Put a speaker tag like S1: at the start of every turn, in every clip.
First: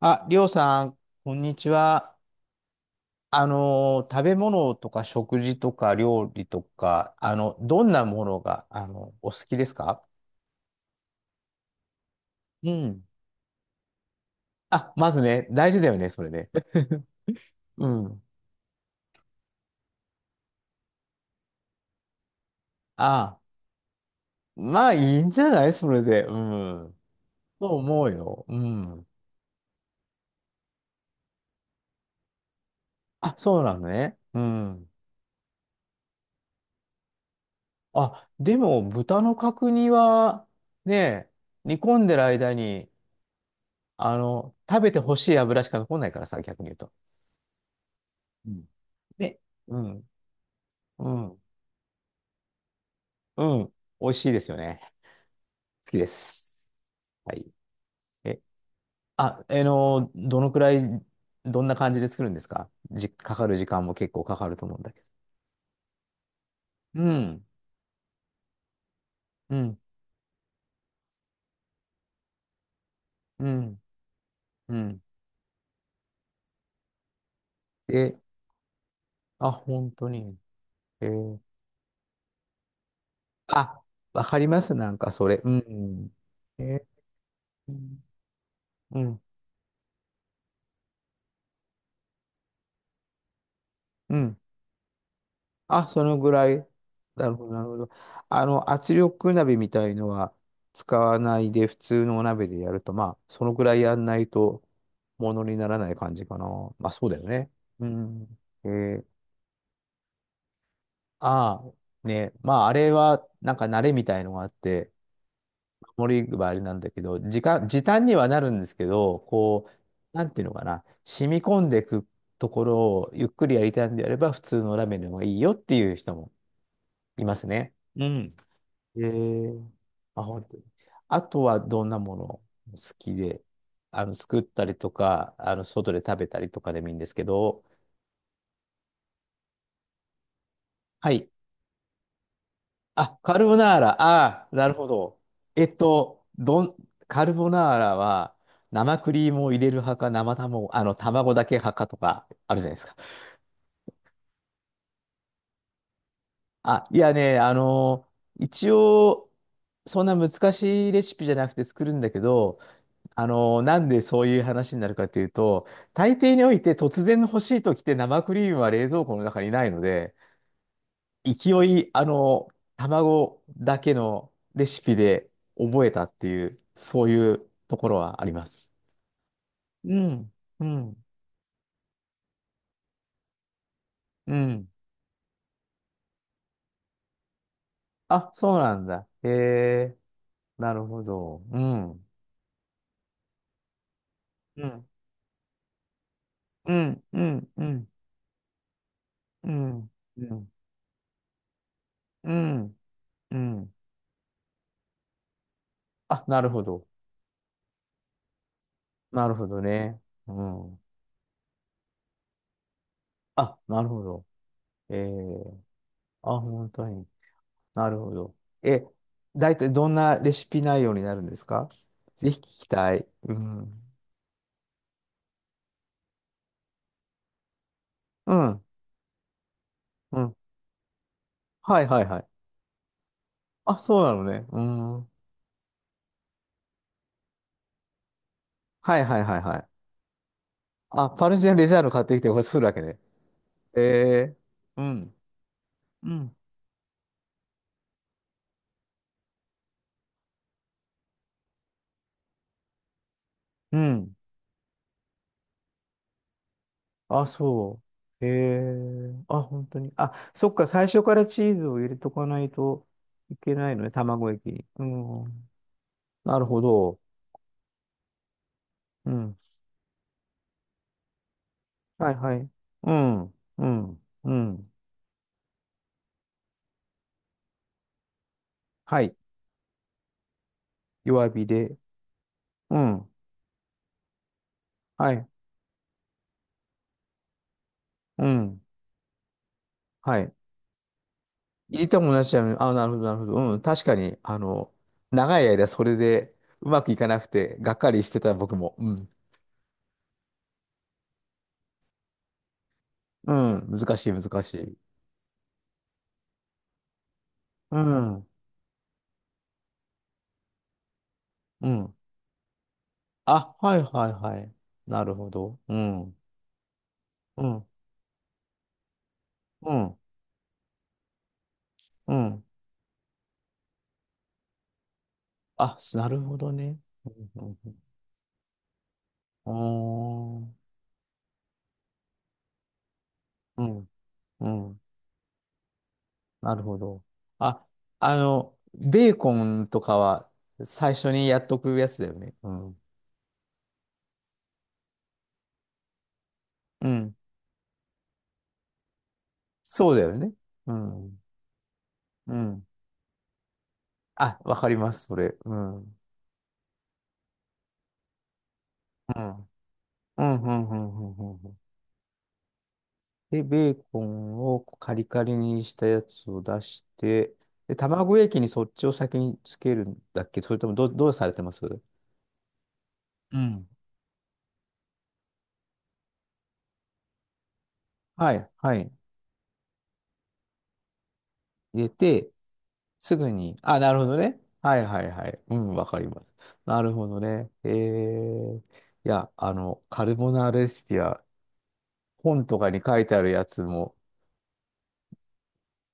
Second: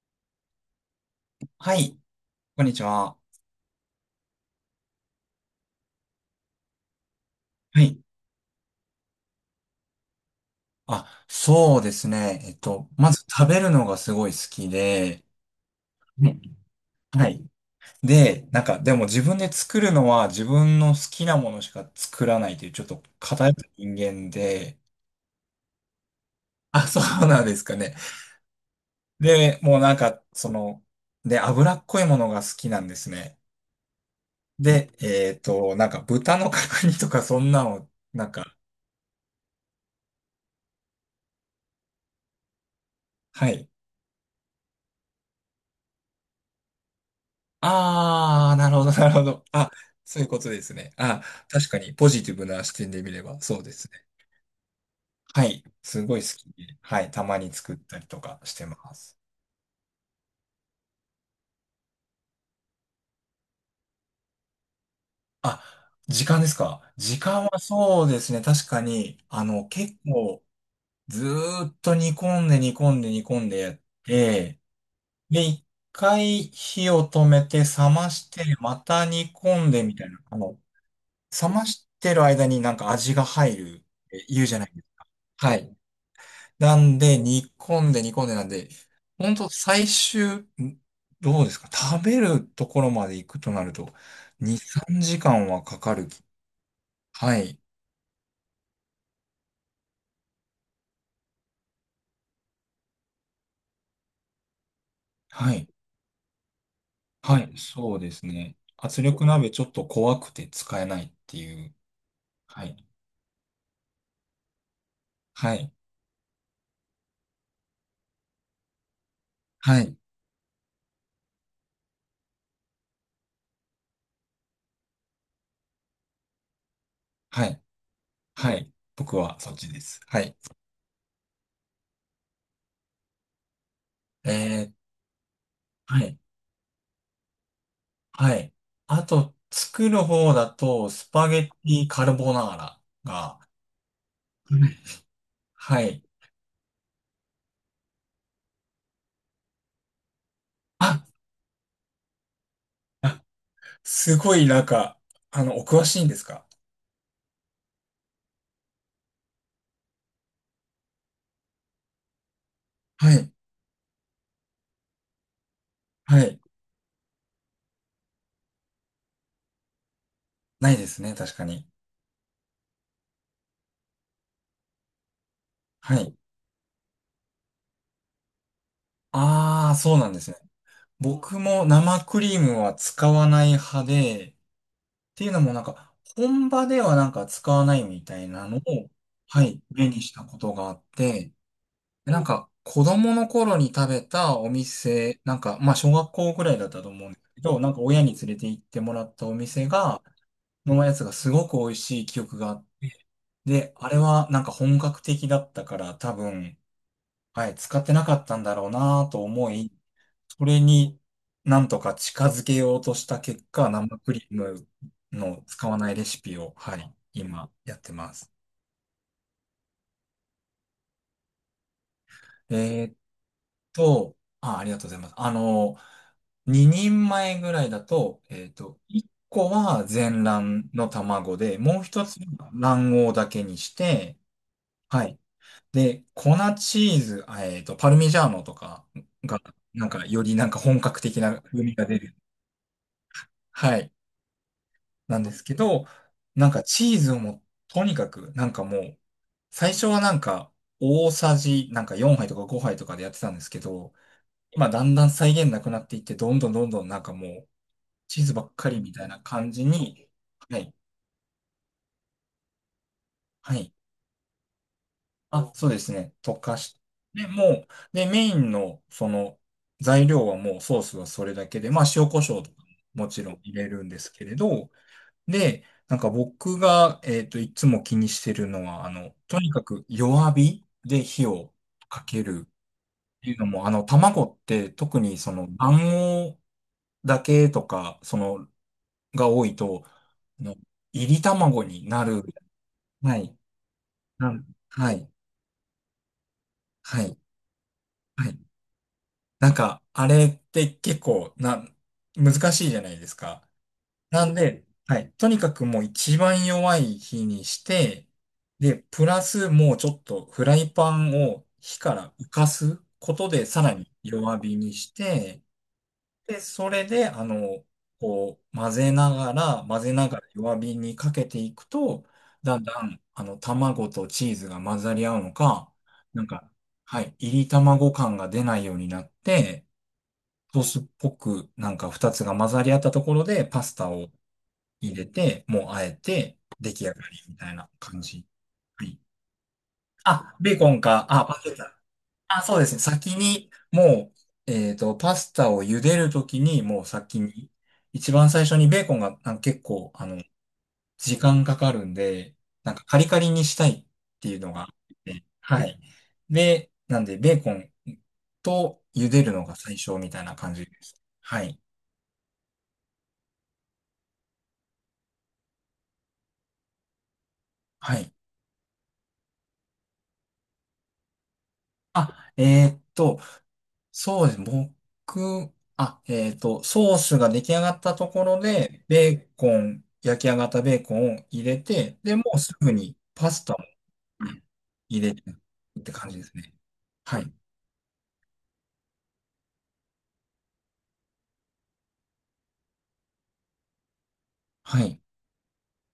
S1: あ、りょうさん、こんにち
S2: はい、
S1: は。
S2: こんにちは。
S1: 食べ物とか食事とか料理とか、ど
S2: は
S1: ん
S2: い。
S1: なものが、お好きですか？
S2: あ、そうですね。
S1: うん。
S2: まず食べるのがすごい好き
S1: あ、まず
S2: で、
S1: ね、大事だよね、それ
S2: ね。
S1: ね。
S2: はい。
S1: うん。
S2: で、なんか、でも自分で作るのは自分の好きなものしか作らないという、ちょっと
S1: あ、
S2: 偏った人間で、
S1: まあいいんじゃないそれで。う
S2: あ、
S1: ん。
S2: そうなんです
S1: そう
S2: かね。
S1: 思うよ。うん。
S2: で、もうなんか、その、で、脂っこいものが好きなんです
S1: あ、
S2: ね。
S1: そうなのね。うん。
S2: で、なんか豚の角煮とかそんなの、な
S1: あ、
S2: ん
S1: で
S2: か、
S1: も、豚の角煮は、ね、煮込んでる間に、
S2: はい。
S1: 食べてほしい油しか残んないからさ、逆に言うと。う
S2: ああ、
S1: ん
S2: なるほど、なるほ
S1: ね。
S2: ど。あ、
S1: うん。
S2: そういうことですね。
S1: う
S2: あ、
S1: ん。
S2: 確かにポジティブな視点で見れば
S1: う
S2: そうで
S1: ん。
S2: すね。
S1: 美味しいですよね。
S2: はい。
S1: 好き
S2: す
S1: で
S2: ごい好き
S1: す。
S2: で。はい。た
S1: は
S2: ま
S1: い。
S2: に作ったりとか
S1: え、
S2: してます。
S1: あ、どのくらい、どんな感じで作るんですか？かかる時間も結構かかると思うんだけど。
S2: あ、時間ですか？
S1: う
S2: 時
S1: ん。
S2: 間はそうですね。確かに、
S1: うん。
S2: 結構ずーっと煮込んで煮込んで煮込
S1: う
S2: んでやっ
S1: ん。
S2: て、
S1: うん。
S2: で、一回火を止めて冷ま
S1: え、
S2: して、また煮
S1: あ、
S2: 込んで
S1: 本
S2: みた
S1: 当
S2: いな、
S1: に。えー
S2: 冷ましてる間になんか味が入る
S1: あ、
S2: っ
S1: わ
S2: て
S1: か
S2: 言う
S1: り
S2: じゃ
S1: ま
S2: な
S1: す。
S2: いです
S1: なん
S2: か。
S1: かそれ。う
S2: はい。
S1: ん。え
S2: な
S1: ー
S2: んで、煮
S1: う
S2: 込んで
S1: ん。
S2: 煮込んでなんで、
S1: うん。
S2: ほんと最終、んどうですか？食べるところまで行くとなると、
S1: うん
S2: 2、3時間はか
S1: あ、
S2: か
S1: そ
S2: る。
S1: のぐらい。なる
S2: は
S1: ほど、
S2: い。
S1: なるほど。圧力鍋みたいのは使わないで、普通のお鍋でやると、まあ、そのぐらいやんないと、もの
S2: は
S1: に
S2: い。
S1: ならない感じかな。まあ、そうだよ
S2: は
S1: ね。
S2: い。
S1: う
S2: そうです
S1: ん。
S2: ね。
S1: え
S2: 圧
S1: ー、
S2: 力鍋ちょっと怖くて使えないってい
S1: ああ、
S2: う。
S1: ね、ま
S2: は
S1: あ、あ
S2: い。
S1: れは、なんか慣れみたいのがあって、
S2: はい。
S1: 守りはあれなんだけど、時短にはなるんですけど、こ
S2: はい。
S1: う、なんていうのかな、染み込んでいくところをゆっくりやりたいんであれば、普通のラーメンの方がいいよっていう人もいま
S2: は
S1: す
S2: い。
S1: ね。うん。
S2: はい。
S1: え
S2: 僕はそっ
S1: ー、
S2: ちです。は
S1: あ、
S2: い。
S1: 本当に。あとはどんなもの好きで、
S2: え
S1: 作った
S2: ー、
S1: りとか、外
S2: は
S1: で
S2: い。
S1: 食べたりとかでもいいんですけど、
S2: はい。あと、作る方だと、ス
S1: はい。
S2: パゲッティカルボナーラ
S1: あ、カ
S2: が、
S1: ルボナーラ。ああ、
S2: はい。
S1: なるほど。えっ
S2: はい。
S1: と、どん、カルボナーラは、生クリームを入れる派か、生卵、卵だけ派かとか、あるじゃないですか。
S2: すごいなんか、お詳しいんですか？
S1: あ、いやね、一応、そんな難しいレシピじゃなくて作るんだけど、
S2: はい。
S1: なんでそういう話になるかというと、大
S2: は
S1: 抵
S2: い。
S1: において突然の欲しい時って生クリームは冷蔵庫の中にないので、
S2: ないですね、確か
S1: 勢
S2: に。
S1: い、卵だけのレシピで覚え
S2: は
S1: たっ
S2: い。
S1: ていう、そういうところはあります。
S2: ああ、
S1: う
S2: そうなんです
S1: ん、
S2: ね。
S1: うん、
S2: 僕も生クリームは使わない派で、
S1: う
S2: っ
S1: ん。
S2: ていうのもなんか、本場ではなんか使わないみたい
S1: あ、
S2: な
S1: そ
S2: の
S1: うなん
S2: を、
S1: だ。へ
S2: はい、目
S1: え、
S2: にしたことがあ
S1: な
S2: っ
S1: るほ
S2: て、
S1: ど。うん、
S2: でなんか、子供の頃に食べたお
S1: うん、
S2: 店、なんか、まあ、小学校ぐらいだっ
S1: う
S2: たと
S1: ん、
S2: 思うんで
S1: う
S2: すけ
S1: ん、
S2: ど、
S1: う
S2: なんか
S1: ん、
S2: 親に連れて行ってもらったお
S1: う
S2: 店
S1: ん、
S2: が、
S1: うん、
S2: のやつがすごく美味しい記
S1: う
S2: 憶があっ
S1: ん、
S2: て、
S1: う
S2: で、
S1: ん。
S2: あれはなんか本格的だったから多
S1: あ、なる
S2: 分、
S1: ほど。
S2: はい、使ってなかったんだろうなと
S1: なるほ
S2: 思
S1: ど
S2: い、
S1: ね。う
S2: それ
S1: ん。
S2: になんとか近づけようとした結
S1: あ、
S2: 果、
S1: なる
S2: 生
S1: ほ
S2: クリ
S1: ど。
S2: ーム
S1: え
S2: の
S1: え
S2: 使わないレシピ
S1: あ、
S2: を、
S1: 本
S2: は
S1: 当
S2: い、
S1: に。
S2: 今やっ
S1: な
S2: て
S1: るほ
S2: ます。
S1: ど。え、大体どんなレシピ内容になるんですか？ぜひ聞き
S2: え
S1: た
S2: ーっ
S1: い。うん。
S2: と、あ、ありがとうございます。2人前ぐらいだと、
S1: うん。
S2: 1個は
S1: う
S2: 全
S1: ん。
S2: 卵の卵で、も
S1: は
S2: う
S1: いは
S2: 一
S1: い
S2: つ
S1: はい。
S2: は卵黄だけにし
S1: あ、そうな
S2: て、
S1: のね。うん。
S2: は
S1: は
S2: い。で、粉チーズ、パルミジャーノとか
S1: いはいはい
S2: が、
S1: はい。
S2: なんか、よりなんか本格
S1: あ、
S2: 的
S1: パル
S2: な
S1: ジャン
S2: 風
S1: レジ
S2: 味
S1: ャー
S2: が
S1: ノ
S2: 出
S1: 買って
S2: る。
S1: きてこれするわけね。
S2: は
S1: え
S2: い。
S1: えうん。
S2: なんですけど、
S1: うん。
S2: なんかチーズをもう、とにかく、なんかもう、最初はなんか、大さじ、なんか4杯とか5杯とかでやってたんですけ
S1: う
S2: ど、
S1: ん。
S2: 今だんだん再現なくなっていって、どんどんどんどんなんか
S1: あ、
S2: もう、
S1: そ
S2: チ
S1: う。
S2: ー
S1: え
S2: ズばっかりみたいな
S1: えあ、
S2: 感じ
S1: 本当に。
S2: に、
S1: あ、そっ
S2: は
S1: か、
S2: い。
S1: 最初からチーズを入れとかないといけ
S2: は
S1: な
S2: い。
S1: いのね、卵液に。うん。
S2: あ、そうですね。溶
S1: なる
S2: か
S1: ほ
S2: し
S1: ど。
S2: て、もう、で、メインの、そ
S1: うん。
S2: の、材料はもうソースはそれだけで、まあ、塩
S1: はい
S2: コシ
S1: は
S2: ョウ
S1: い。
S2: とか
S1: う
S2: もも
S1: ん、
S2: ちろん入
S1: う
S2: れるんで
S1: ん、
S2: すけ
S1: う
S2: れど、
S1: ん。
S2: で、なんか僕が、いつも気にしてるのは、
S1: はい。
S2: とにかく弱火で火
S1: 弱火
S2: を
S1: で。
S2: かけるっ
S1: うん。
S2: ていうのも、卵って特
S1: は
S2: に
S1: い。
S2: その卵黄だけとか、そ
S1: う
S2: の、
S1: ん。
S2: が多いと、
S1: はい。
S2: あの、炒り卵
S1: 入れ
S2: に
S1: て
S2: な
S1: も同
S2: る。
S1: じだよね。あ、なるほど、な
S2: は
S1: るほど。
S2: い。
S1: うん。確かに、
S2: はい。
S1: 長い間それでうまくい
S2: は
S1: か
S2: い。
S1: なくて、がっかりして
S2: は
S1: た
S2: い。
S1: 僕も。うん。
S2: なんか、あれって結構な、難しいじゃないです
S1: う
S2: か。
S1: ん。難しい、
S2: なん
S1: 難し
S2: で、
S1: い。
S2: はい。とにかくもう一番弱い火にし
S1: う
S2: て、
S1: ん。
S2: で、プラスもうちょっとフライパンを
S1: う
S2: 火か
S1: ん。
S2: ら浮かすことで
S1: あ、
S2: さら
S1: はい、
S2: に
S1: はい、は
S2: 弱
S1: い。
S2: 火にし
S1: なるほ
S2: て、
S1: ど。うん。
S2: で、それで、
S1: うん。
S2: こう、混ぜながら、
S1: う
S2: 混ぜ
S1: ん。
S2: ながら弱火にかけていくと、
S1: うん。
S2: だんだん、卵とチーズが混ざり合うのか、
S1: あ、なる
S2: なん
S1: ほ
S2: か、
S1: どね。
S2: は
S1: う
S2: い、炒り
S1: ん。
S2: 卵感が出ないようになっ
S1: う
S2: て、
S1: ん。
S2: ソースっぽくなんか二つが混ざり合ったところでパ
S1: うん。あ
S2: ス
S1: ー
S2: タを
S1: うん。うん
S2: 入れて、もうあえて
S1: なる
S2: 出
S1: ほ
S2: 来上が
S1: ど。
S2: りみたい
S1: あ、
S2: な感じ。はい。
S1: ベーコンとかは
S2: あ、ベーコン
S1: 最
S2: か。
S1: 初
S2: あ、
S1: に
S2: パ
S1: やっ
S2: ス
S1: とく
S2: タ。
S1: やつだよね。
S2: あ、
S1: う
S2: そうですね。
S1: ん。
S2: 先にもう、パスタを茹でるときにもう
S1: うん。
S2: 先に、一番最初にベーコンがなんか結構、
S1: そうだよね。う
S2: 時
S1: ん。
S2: 間かかるん
S1: う
S2: で、
S1: ん。
S2: なんかカリカリにしたいってい
S1: あ、
S2: うの
S1: わ
S2: があ
S1: か
S2: っ
S1: ります、そ
S2: て、
S1: れ。う
S2: は
S1: ん。う
S2: い。
S1: ん。
S2: で、なんでベーコンと茹
S1: う
S2: でるの
S1: ん、
S2: が最初み
S1: う
S2: たいな
S1: ん、う
S2: 感じ
S1: ん、
S2: で
S1: うん、
S2: す。
S1: うん
S2: は
S1: うん
S2: い。
S1: で、ベーコンをカリカリにしたやつを出して、で、
S2: はい。
S1: 卵液にそっちを先につけるんだっけ？それともどうされてます？
S2: あ、
S1: うん。
S2: そうです。僕、あ、ソースが出来上がったとこ
S1: は
S2: ろ
S1: い、は
S2: で、
S1: い。
S2: ベーコン、焼き上がったベーコンを入れ
S1: 入れ
S2: て、で、も
S1: て、
S2: うすぐに
S1: すぐ
S2: パスタ
S1: に。
S2: も
S1: あ、なるほど
S2: は
S1: ね。
S2: い
S1: はい
S2: 入
S1: はい
S2: れて
S1: はい。うん、
S2: っ
S1: わ
S2: て
S1: かり
S2: 感じ
S1: ま
S2: で
S1: す。
S2: すね。
S1: なるほ
S2: は
S1: ど
S2: い。
S1: ね。いや、カルボナーラレシピは本とかに書いてあるやつも、
S2: はい。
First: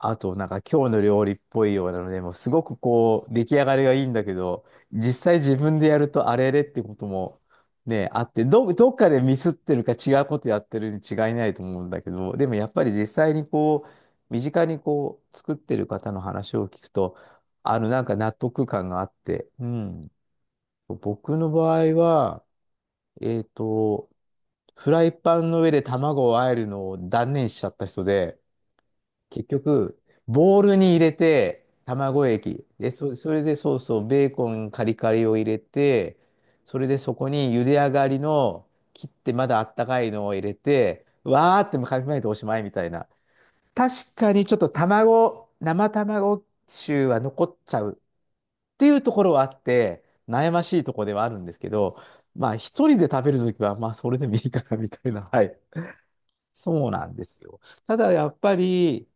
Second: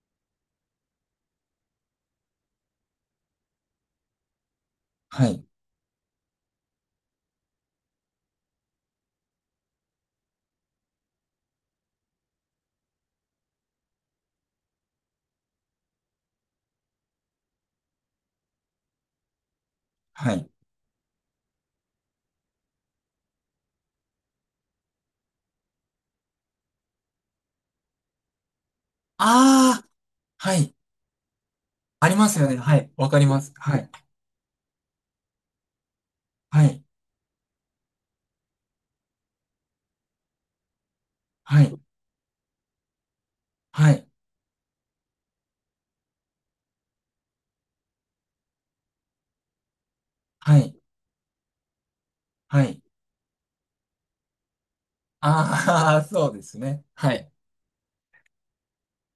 S1: あと、なんか今日の料理っぽいようなので、もうすごくこう、出来上がりがいいんだけど、実
S2: は
S1: 際
S2: い。
S1: 自分でやるとあれれってこともね、あって、どっかでミスってるか違うことやってるに違いないと思うんだけど、でもやっぱり実際にこう、身近にこう、作ってる方の話を聞くと、なんか納得感があって、うん。
S2: はい。
S1: 僕の場合は、えっと、フライパンの上で卵を和えるのを断念しちゃった人で、結
S2: ああ、
S1: 局、
S2: は
S1: ボウ
S2: い。
S1: ルに入れて、
S2: あり
S1: 卵
S2: ますよね。
S1: 液。
S2: は
S1: で、
S2: い。わかり
S1: そ
S2: ま
S1: れ
S2: す。
S1: でソ
S2: は
S1: ー
S2: い。
S1: スをベーコンカリカリを入れて、
S2: は
S1: そ
S2: い。
S1: れでそこに茹で上がりの切ってまだあったかいのを入れて、わー
S2: は
S1: って
S2: い。
S1: かき混ぜておしまいみたいな。
S2: はい。
S1: 確かにちょっと生卵臭は残っちゃうっていうところはあって、悩
S2: は
S1: まし
S2: い。
S1: いところではあるんですけど、まあ
S2: はい。
S1: 一人で食べるときは、まあそれでもいいかなみたいな。はい。
S2: ああ、そうですね。
S1: そうなん
S2: は
S1: で
S2: い。
S1: すよ。ただやっぱり、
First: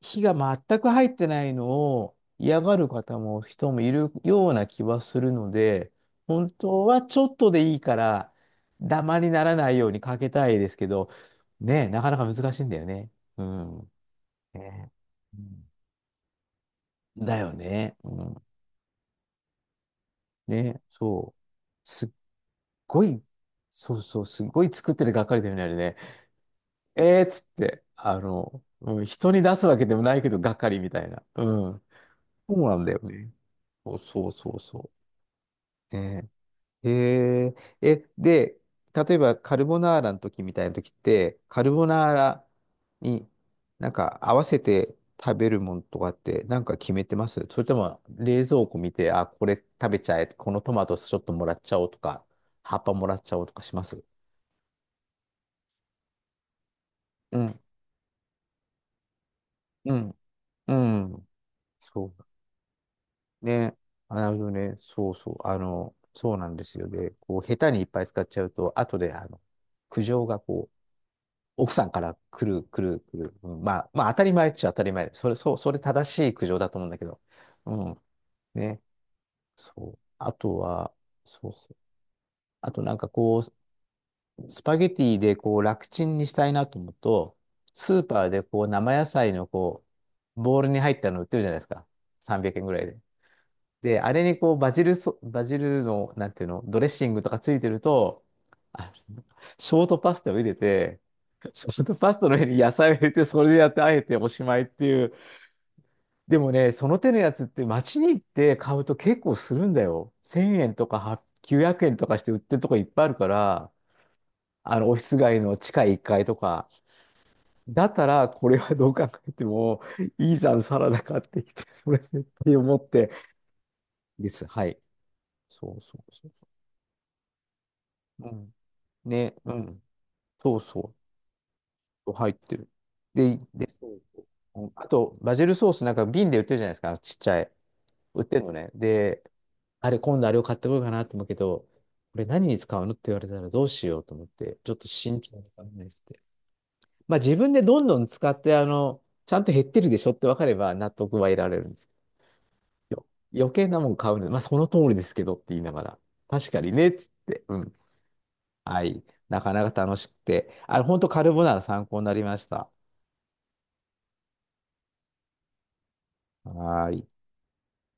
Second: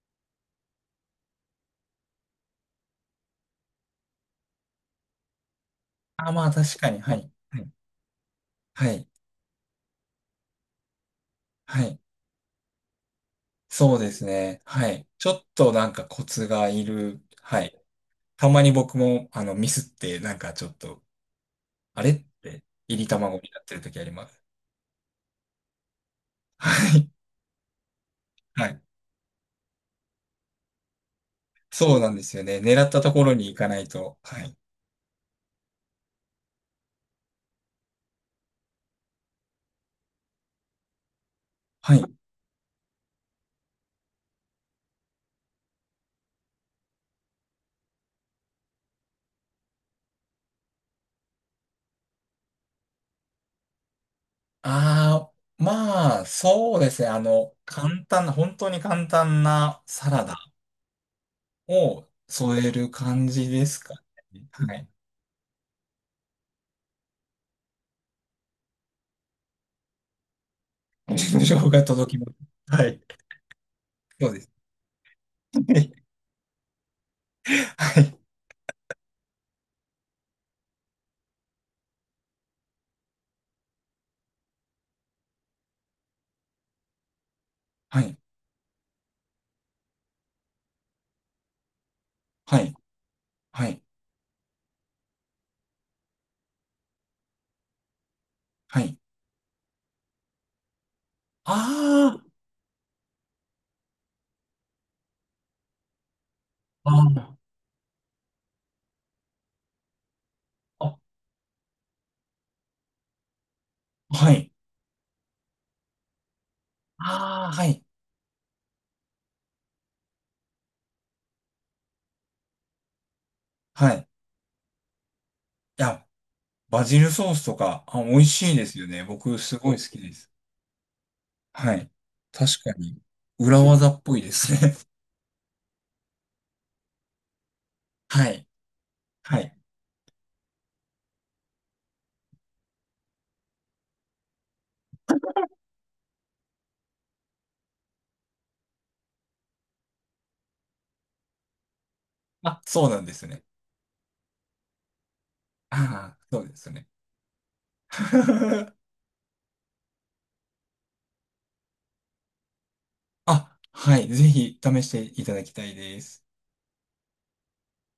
S1: 火が全く入ってないのを嫌がる人もいるような気はするので、
S2: あー、ま
S1: 本
S2: あ確
S1: 当
S2: かに。
S1: は
S2: は
S1: ちょ
S2: い。
S1: っと
S2: は
S1: で
S2: い。
S1: いいから、
S2: は
S1: ダ
S2: い。
S1: マにならないようにかけたいですけど、
S2: は
S1: ねえ、
S2: い。
S1: なかなか難しいんだよね。うん。
S2: そうですね。は
S1: ね
S2: い。ちょ
S1: う
S2: っ
S1: ん
S2: となんかコツがいる。
S1: だよ
S2: はい。
S1: ね。うん。
S2: たまに僕も、ミスって、なんかちょっ
S1: ね、
S2: と、
S1: そう。
S2: あ
S1: す
S2: れ
S1: っ
S2: って、入
S1: ご
S2: り
S1: い、
S2: 卵になってる
S1: そ
S2: 時
S1: う
S2: あり
S1: そう、
S2: ます。
S1: すっごい作っててがっかりだよね、あれね。
S2: はい。
S1: えーっつって、
S2: はい。
S1: うん、人に出すわけでもないけど、がっかりみたいな。うん。
S2: そうなんですよ
S1: そ
S2: ね。
S1: うな
S2: 狙
S1: ん
S2: っ
S1: だよ
S2: たとこ
S1: ね。
S2: ろに行かない
S1: そう
S2: と。
S1: そう
S2: は
S1: そ
S2: い。
S1: うそう。ねえへえ、で、例えばカルボナーラの時みたいな時って、カルボ
S2: は
S1: ナ
S2: い。
S1: ーラになんか合わせて食べるもんとかってなんか決めてます？それとも冷蔵庫見て、あ、これ食べちゃえ、このトマトちょっともらっちゃおうとか、葉っぱもらっちゃおうとかします？
S2: あー、まあ、そうですね。
S1: うん、
S2: 簡単な、本当に簡単な
S1: う
S2: サ
S1: ん、
S2: ラダ
S1: うん。
S2: を
S1: そ
S2: 添える感
S1: う。
S2: じで
S1: ね。
S2: すか
S1: あなるほ
S2: ね。
S1: ど
S2: は
S1: ね。
S2: い。
S1: そうそう。そうなんですよね。こう、下手にいっぱい使っちゃうと、後で、苦情がこう、
S2: 表情報
S1: 奥
S2: が
S1: さんから
S2: 届きます。
S1: 来る、
S2: は
S1: 来
S2: い。
S1: る、来る。うん、まあ、まあ、当た
S2: そ
S1: り
S2: うで
S1: 前
S2: す。
S1: っちゃ当たり前。それ正しい苦情だと思うんだけど。う
S2: は
S1: ん。
S2: い。
S1: ね。そう。あとは、そうそう。あとなんかこう、スパゲティでこう、楽ちんにしたいなと思うと、ス
S2: は
S1: ー
S2: い。
S1: パーでこう、生野菜のこう、ボウルに入ったの売ってるじゃないですか。300
S2: は
S1: 円ぐ
S2: い。
S1: らいで。
S2: はい。はい。
S1: で、あれにこう、バジルの、なんていうの、ドレッシングとかついてると、
S2: は
S1: あ
S2: い。
S1: ショートパスタを入れて、
S2: あ
S1: そのパス
S2: ー
S1: タの上に野菜を入れて、それでやって、あえておしまいっていう。でもね、そ
S2: あ
S1: の手のや
S2: ー、
S1: つって街に行って買うと結構するんだよ。1000円と
S2: あ
S1: か
S2: あ、
S1: は900円とかして売ってるとこいっぱいあるから、
S2: あ、はい。
S1: オフィス街の地下1階とか。
S2: ああ、はい。
S1: だったら、これはどう考えても、いいじゃん、サラダ買ってきて、これって思って。
S2: はい。
S1: です。はい。そう
S2: い
S1: そ
S2: や、
S1: うそ
S2: バジルソースとか、あ、美味
S1: う。う
S2: し
S1: ん。
S2: いですよね。
S1: ね、
S2: 僕、
S1: う
S2: すごい
S1: ん。
S2: 好きです。
S1: そうそ
S2: はい。
S1: う。入って
S2: 確
S1: る。
S2: かに、
S1: で、
S2: 裏
S1: で、そ
S2: 技
S1: う
S2: っぽ
S1: そ
S2: い
S1: う
S2: です
S1: うん
S2: ね。
S1: あと、バジルソースなんか瓶で売ってるじゃないですか、ちっちゃい。売っ
S2: は
S1: てん
S2: い。
S1: のね。で、
S2: はい。
S1: あれ、今度あれを買ってこようかなと思うけど、これ何に使うのって言われたらどうしようと思って、ちょっと慎重に考えてて。まあ自分でどんどん使って、ちゃんと減ってるでしょって分かれば納得は得られるんです
S2: あ、そう
S1: け
S2: な
S1: ど、
S2: んですね。
S1: 余計なもん買うの、まあその通りですけどって言いながら、
S2: ああ、そう
S1: 確
S2: で
S1: か
S2: す
S1: に
S2: ね。
S1: ねっつって、うん。はい。なかなか楽しくて、本当カルボナーラ参考になりました。
S2: あ、はい。ぜひ、試していただきたいです。
S1: はーい。